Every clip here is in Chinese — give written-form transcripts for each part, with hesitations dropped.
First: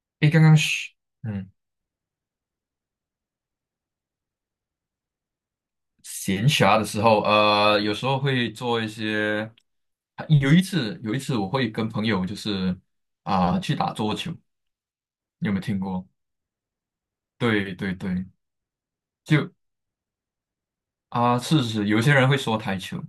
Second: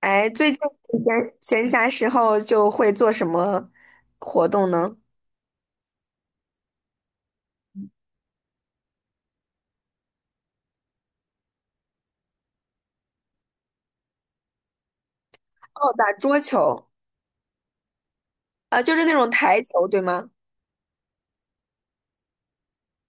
哎，诶，刚最刚近是嗯闲暇时候就会做什么活动呢？闲暇的时候，有时候会做一些。有一次我会跟朋友去打桌球，你有没有听哦，过？打桌球，对对对，啊，就是那种就台球，对吗？是是，有些人会说台球，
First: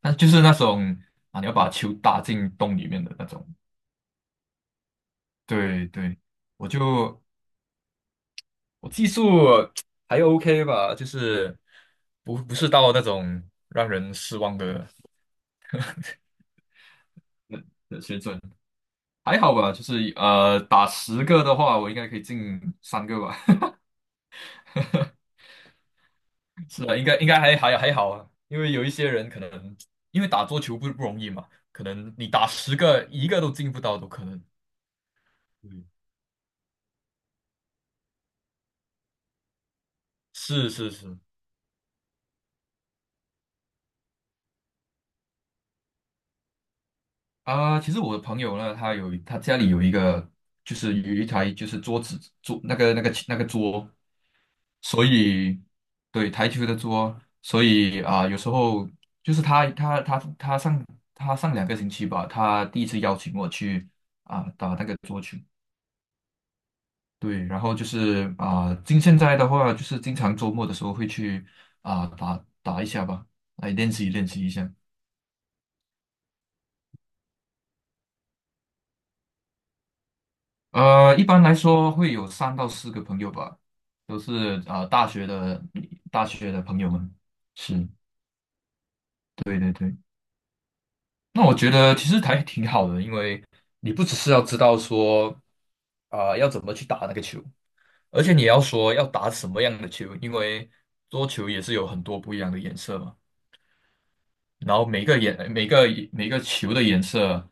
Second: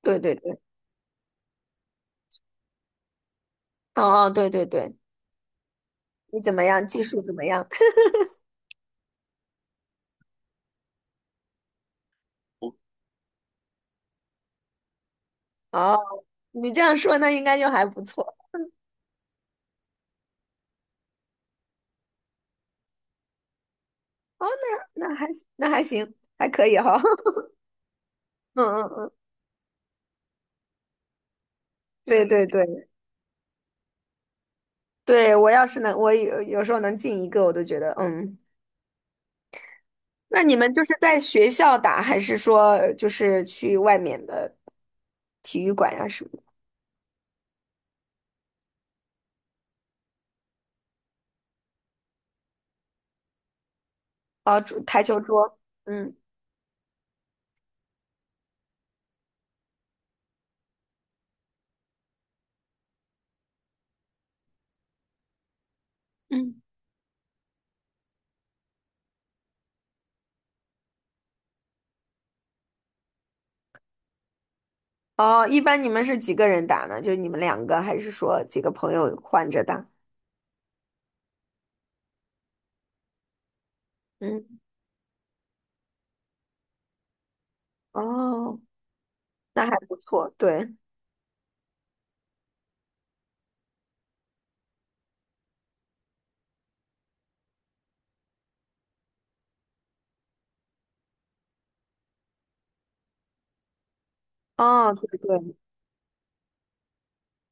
那对就对是那对，种你要把球打进洞里面的那种。哦哦，对对对，对对，你怎么我样？技术就怎么样？我技术还 OK 吧，就是不是到那种让人失望的 哦，你这样说，那应该就还不的水错。准。还好吧，就是打十个的话，我应该可以进三个吧。哦，那那还那还行，还可 以是啊，哈。应该 还好啊，因嗯为有嗯一些嗯，人可能因为打桌球不容易嘛，可能对你对打十对个一个都进不到都可能。对，我要是嗯能，我有时候能进一个，我都觉得嗯。那你是们就是是在是学校打，还是说就是去外面的体育馆啊什么啊，其实我的朋友呢，他家里有一个，就是有一台就是桌子那个桌。哦，桌台所球桌，以嗯，对台球的桌，所以有时候就是他上两个星期吧，他第一次邀请我去打那个桌球，嗯，对，然后就是现在的话，就是经常周末的时候会去打打一下吧，来练习练习一下。哦，一般你们是几个人打呢？就你们两个，还是说几个朋友换着打？一般来说会有3到4个朋友吧，都嗯，是大学的朋友们，是哦，对那对还不对。错，对，那我觉得其实还挺好的，因为你不只是要知道说要怎么去打那个球，而且你也要说要打什么样的球，因为桌球也是有很多不一样的颜色嘛。然后哦，对对，每个球的颜色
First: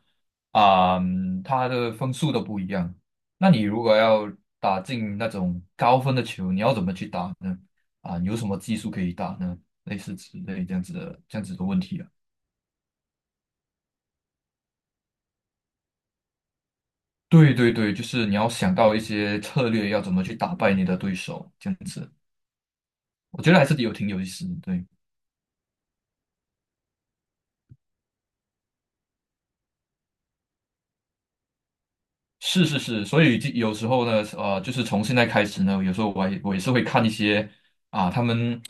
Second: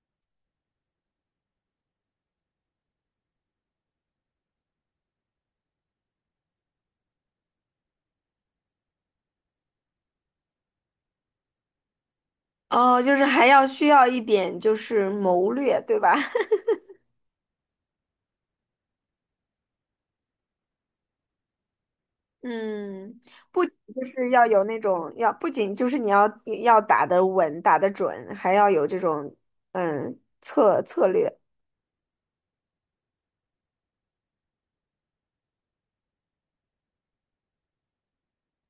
它的分数都不一样。那你如果要打进那种高分的球，你要怎么去打呢？有什么技术可以打呢？类似之类这样子的问题。哦，就是还要需要一点就是谋略，对吧？对对对，就是你要想到一些策略，要怎么去打败你的对手，这样子，嗯，我觉得不还仅是有就挺有意是要思的。有那对，种要，不仅就是你要要打得稳、打得准，还要有这种策略。是是是，所以就有时候呢，就是从现在开始呢，有时候我也是会看一些啊，他们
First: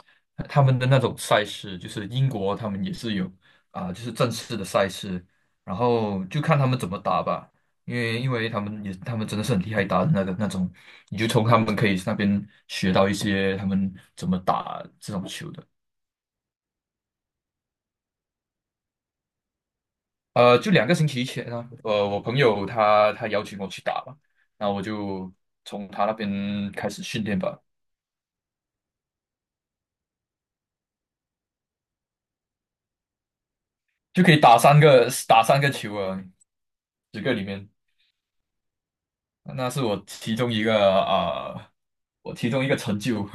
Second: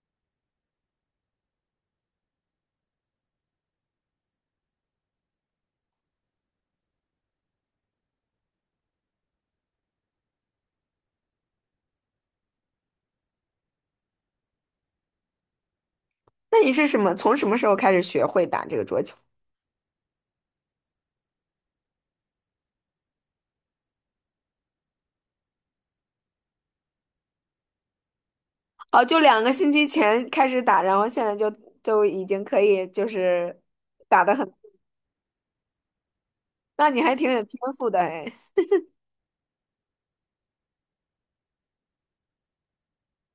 他们的那种赛事，就是英国他们也是有就是正式的赛事，然后就看他们怎么打吧，因为他们真的是很厉害打的那个那种，你就从他们可以那边学到一些他们怎么打这种球的。那你是什么？从什么时候开始学会打这个桌球？就2个星期前啊，我朋友他邀请我去打嘛，那我就从他那边开始训练吧，哦，就两个星期前开始打，然后现在就已经可以就是打就可的以很，打三个球啊，那你还十挺个有里天面，赋的哎。那是我其中一个啊、呃成就。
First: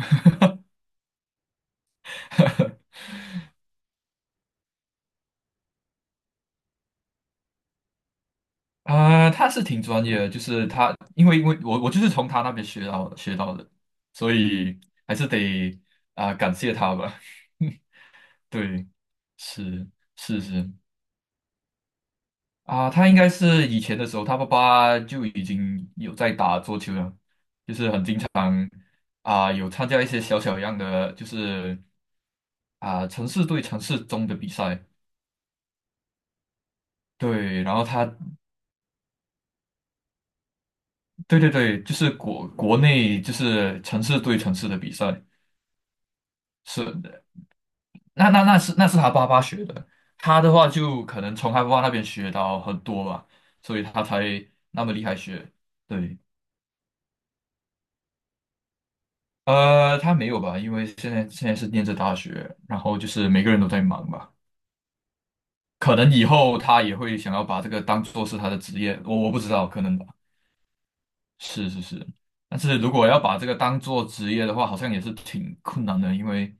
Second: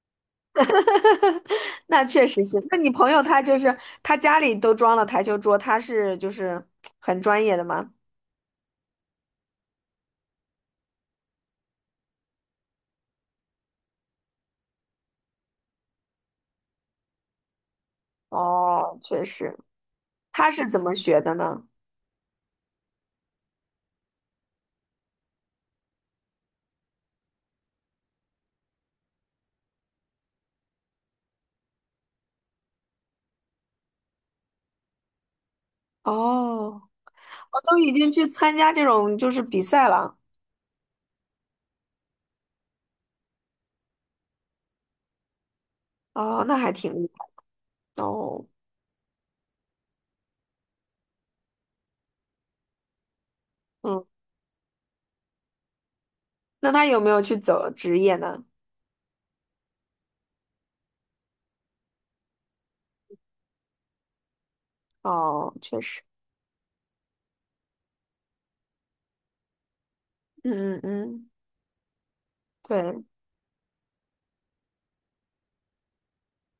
那确实是，那你 朋友他就是他家里都装了台球桌，他是就是很专业的吗？他是挺专业的，就是他，因为我就是从他那边学到的，所以还是得感谢他吧。对，哦，确实，是是他是是，怎么学的呢？他应该是以前的时候，他爸爸就已经有在打桌球了啊，有参加一些小小样的，就是城市对城市中的比赛。哦，我对，然都后已经他，去参加这种就是比赛了。对对对，就是国内就是城市对城市的比赛，哦，那还挺是厉的，害。哦，那是他爸爸学的，他的话就可能从他爸爸那边学到很多吧，所以他嗯，才那么厉害学。对，那他有没有去走职业呢？他没有吧，因为现在是念着大学，然后就是每个人都在忙吧。哦，确可实，能以后他也会想要把这个当做是他的职业，我不知道，可能吧。嗯嗯嗯，是是是，但是如对。果要把这个当做职业的话，好像也是挺困难的，因为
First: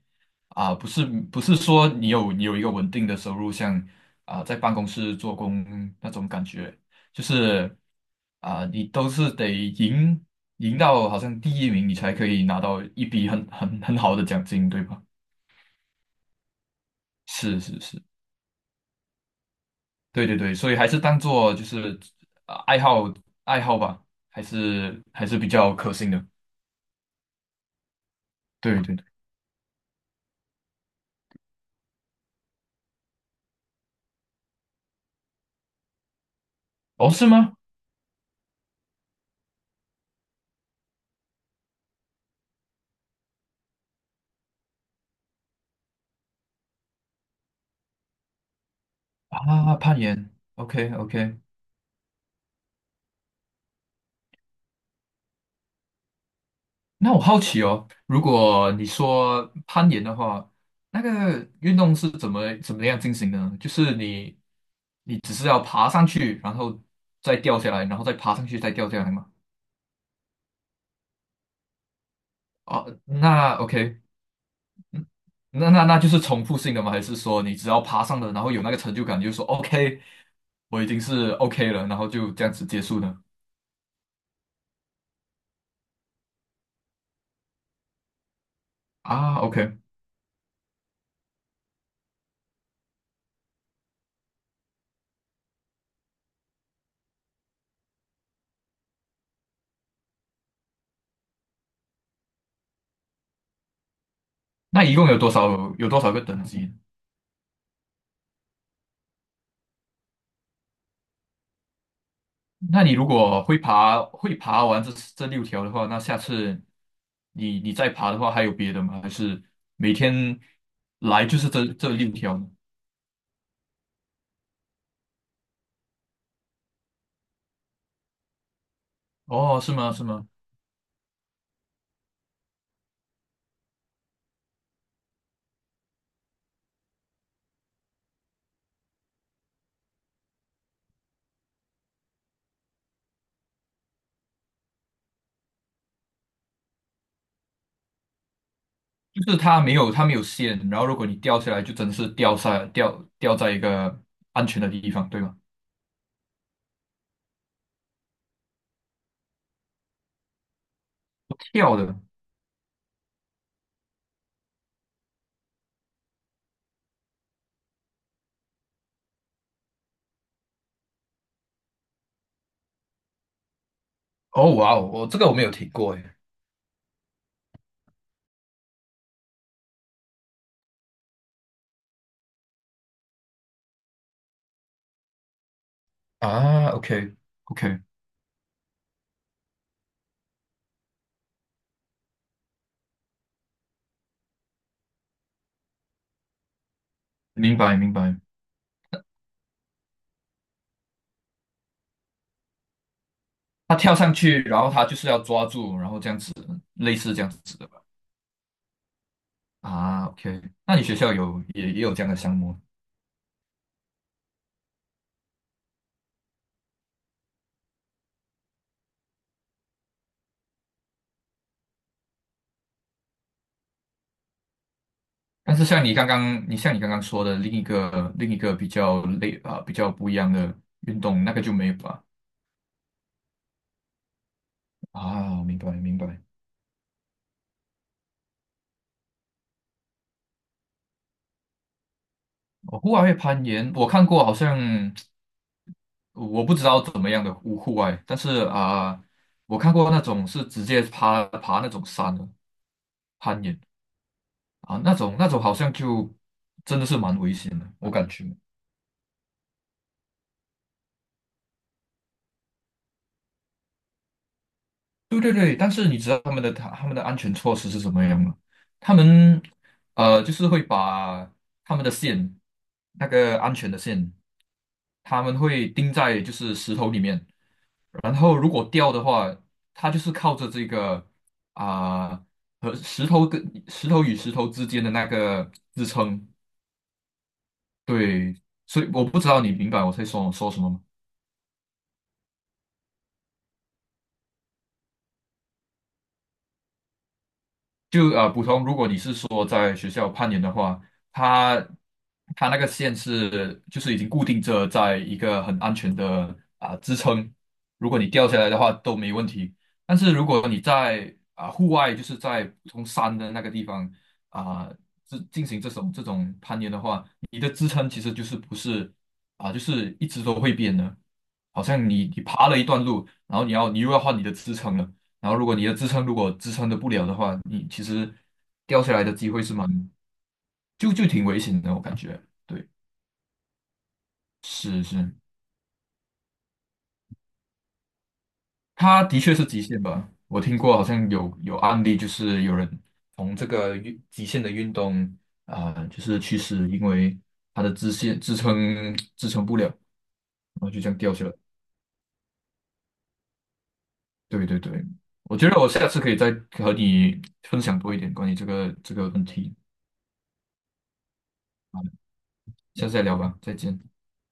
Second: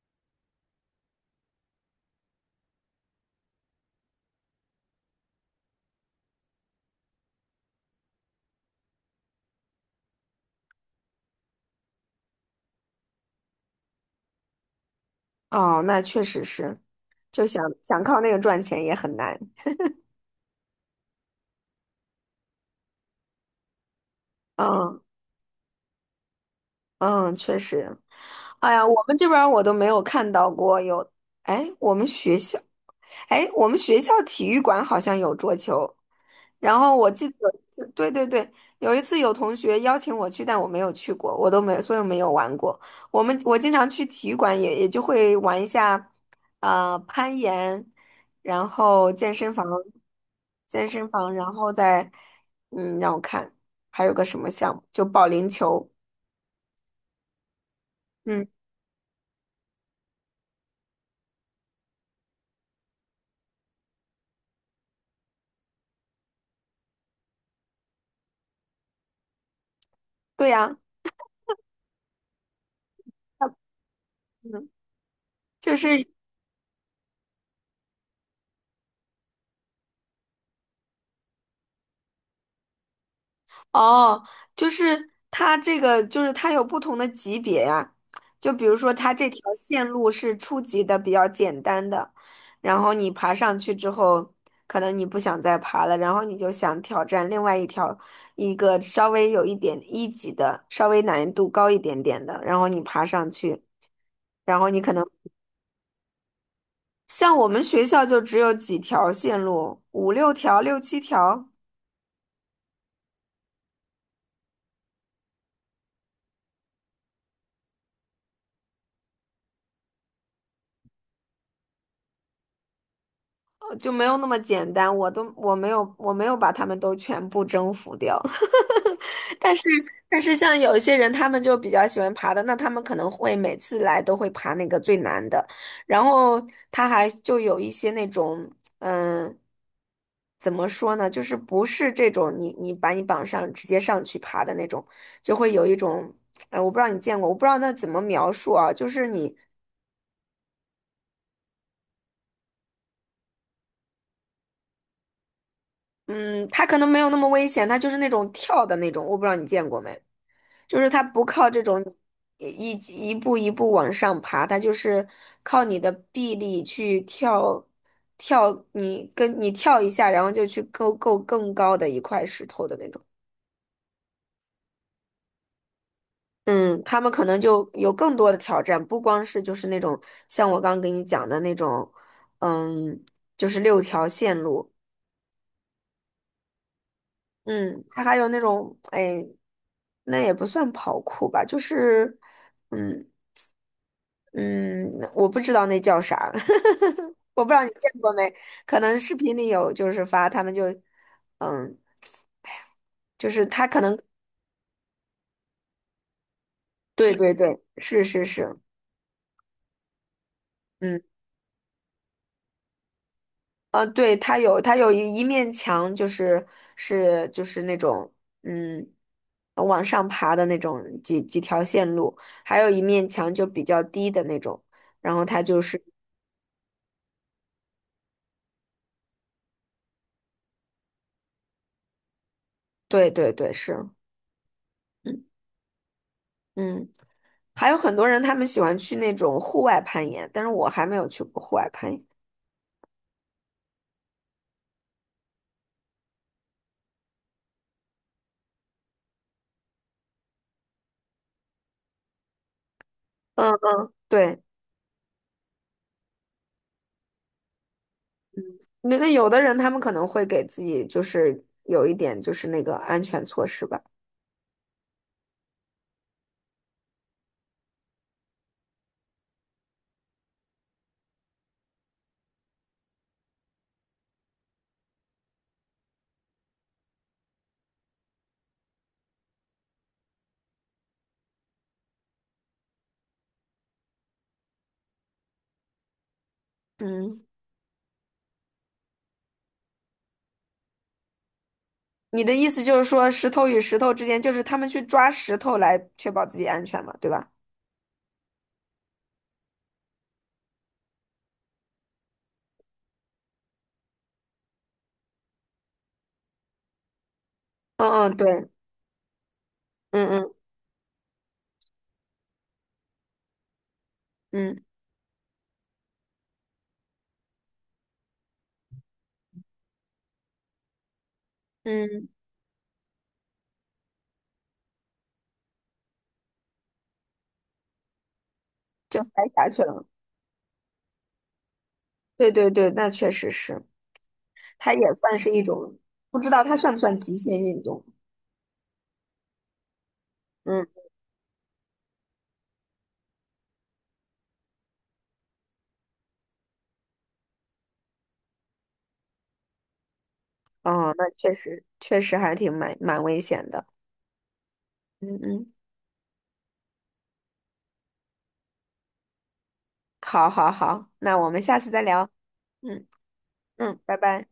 不是说你有一个稳定的收入，像在办公室做工那种感觉，就是你都是赢到好像第一名，你才可以拿到一笔很好的奖金，对吧？哦，那确实是，就是想是想是。靠那个赚钱也很难。对对对，所以还是当做就是呃爱好爱好吧，还嗯是还是比较可信的。嗯，确实。哎对呀，我对对，们这边儿我都没有看到过有，哎，我们学校。哎，我们学校体育馆好像有桌球，然后我哦，是记得有吗？一次对对对，有一次有同学邀请我去，但我没有去过，我都没有，所以我没有玩过。我们我经常去体育馆也就会玩一下，攀岩，然后健身房，攀岩健，OK 身房，OK。然后再，让我看还有个什么项目，就保龄球，那我好奇哦，如嗯，果你说攀岩的话，那个运动是怎么样进行的呢？就是你只是要爬上去，然后再掉下来，然后再爬上去，再掉下来吗？对呀，哦，它那 OK，嗯，嗯那就那那就是。是重复性的吗？还是说你只要爬上了，然后有那个成就感，就说 OK，我已经是 OK 了，然后就这样子结束呢？哦，就是它这个，就是它有不同的级别呀。就比如说，它这条OK，线路是初级的，比较简单的，然后你爬上去之后，可能你不想再爬了，然后你就想挑战另外一条，一个稍微有一点一级的，稍微难度高一点点的，然后你爬上去，然后你那可一能共有多少个等级？像我们学校就只有几条线路，五六条、六七条。那你如果会爬完这六条的话，那下次你再爬的话，还有别的吗？还是每天来就是这六条呢？就没有那么简单，我都我没有我没有把他们都全部征服掉，但哦，是是吗？是但吗？是像有一些人，他们就比较喜欢爬的，那他们可能会每次来都会爬那个最难的，然后他还就有一些那种嗯。怎么说呢？就是不是这种你把你绑上直接上去爬的那种，就会有一种，我不知道你见过，我不知道那怎么描述啊，就是就你，是它没有线，然后如果你掉下来，就真的是掉下掉掉在一个安全的地方，对吗？嗯，他可能没有那么危险，他就是那种跳的那种，我不知道你见过没。就是它不靠这跳种的。一一步一步往上爬，它就是靠你的臂力去跳，你跳一下，然后就去够更高的一块石头的那种。哦，哇哦，我这个我没有听过诶。嗯，他们可能就有更多的挑战，不光是就是那种像我刚刚给你讲的那种，嗯，就是六条线路，OK OK，嗯，它还有那种，哎，那也不算跑酷吧，就是，嗯。嗯，我不知道那叫啥，我不知明道你白见明过白。没？可能视频里有，就是发他们就，嗯，就是他他可跳能，上去，然后他就是要抓住，然后这样子，类对似这样对子对，的吧。是是是，OK，那你学嗯，校也有这样的项目？对，他有一面墙，就是是就是那种，嗯，往上爬的那种几条线路，还有一面墙就比较低的那种，然后他但就是是，像你刚刚，你像你刚刚说的另一个比较比较不一样的运动，那个就没有吧？对对对，是，嗯明白明白。嗯。还有很多人他们喜欢去那种户外攀岩，但是我还没有去过户外攀岩。哦户外会攀岩，我看过，好像我不知道怎么样的户外，但是我看过那种是直接爬那种山的攀嗯岩嗯，对，那种好像就真的是蛮危险的，我感觉。那那有的人他们可能会给自己就是有一点就是那个安全措施吧。对对对，但是你知道他们的安全措施是什么样吗？他们就是会把他们的线，那个安全的线，他们会钉在就是石头里面，然后如果掉的话，它就是靠着这个啊、和石头跟石头与石头之间的那个支撑。嗯，对，所以我不知道你明白我在说说什么吗？你的意思就是说石头与石头之间，就是他们去抓石头来确保自己安全嘛，对吧？普通，如果你是说在学校攀岩的话，它它那个线是就是已经固定着在一个很安全的支撑，如果你嗯嗯，掉下对，来的话都没问题。但嗯是如嗯果你在户外，就是在普通山的那个地方嗯啊、进行这种攀岩的话，你的支撑其实就是不是就是一直都会变的，好像你嗯，你爬了一段路，然后你又要换你的支撑了。然后如果你的支撑支撑的不了的话，你其实掉下就来的摔机会下是去蛮，了。就挺危险的，我感觉。对对对，对，那确实是，它也是是，算是一种，不知道它算不算极限运动。它的确是极限吧。我听嗯。过好像有案例，就是有人从这个极限的运动就是去世，因为他的支撑不了，然后就这哦，样那掉下来。确实还挺蛮危险的。对对对，嗯我嗯，觉得我下次可以再和你分享多一点关于这个问题，好好好，那我们下次再聊。嗯下次再聊吧，再嗯，见。拜拜。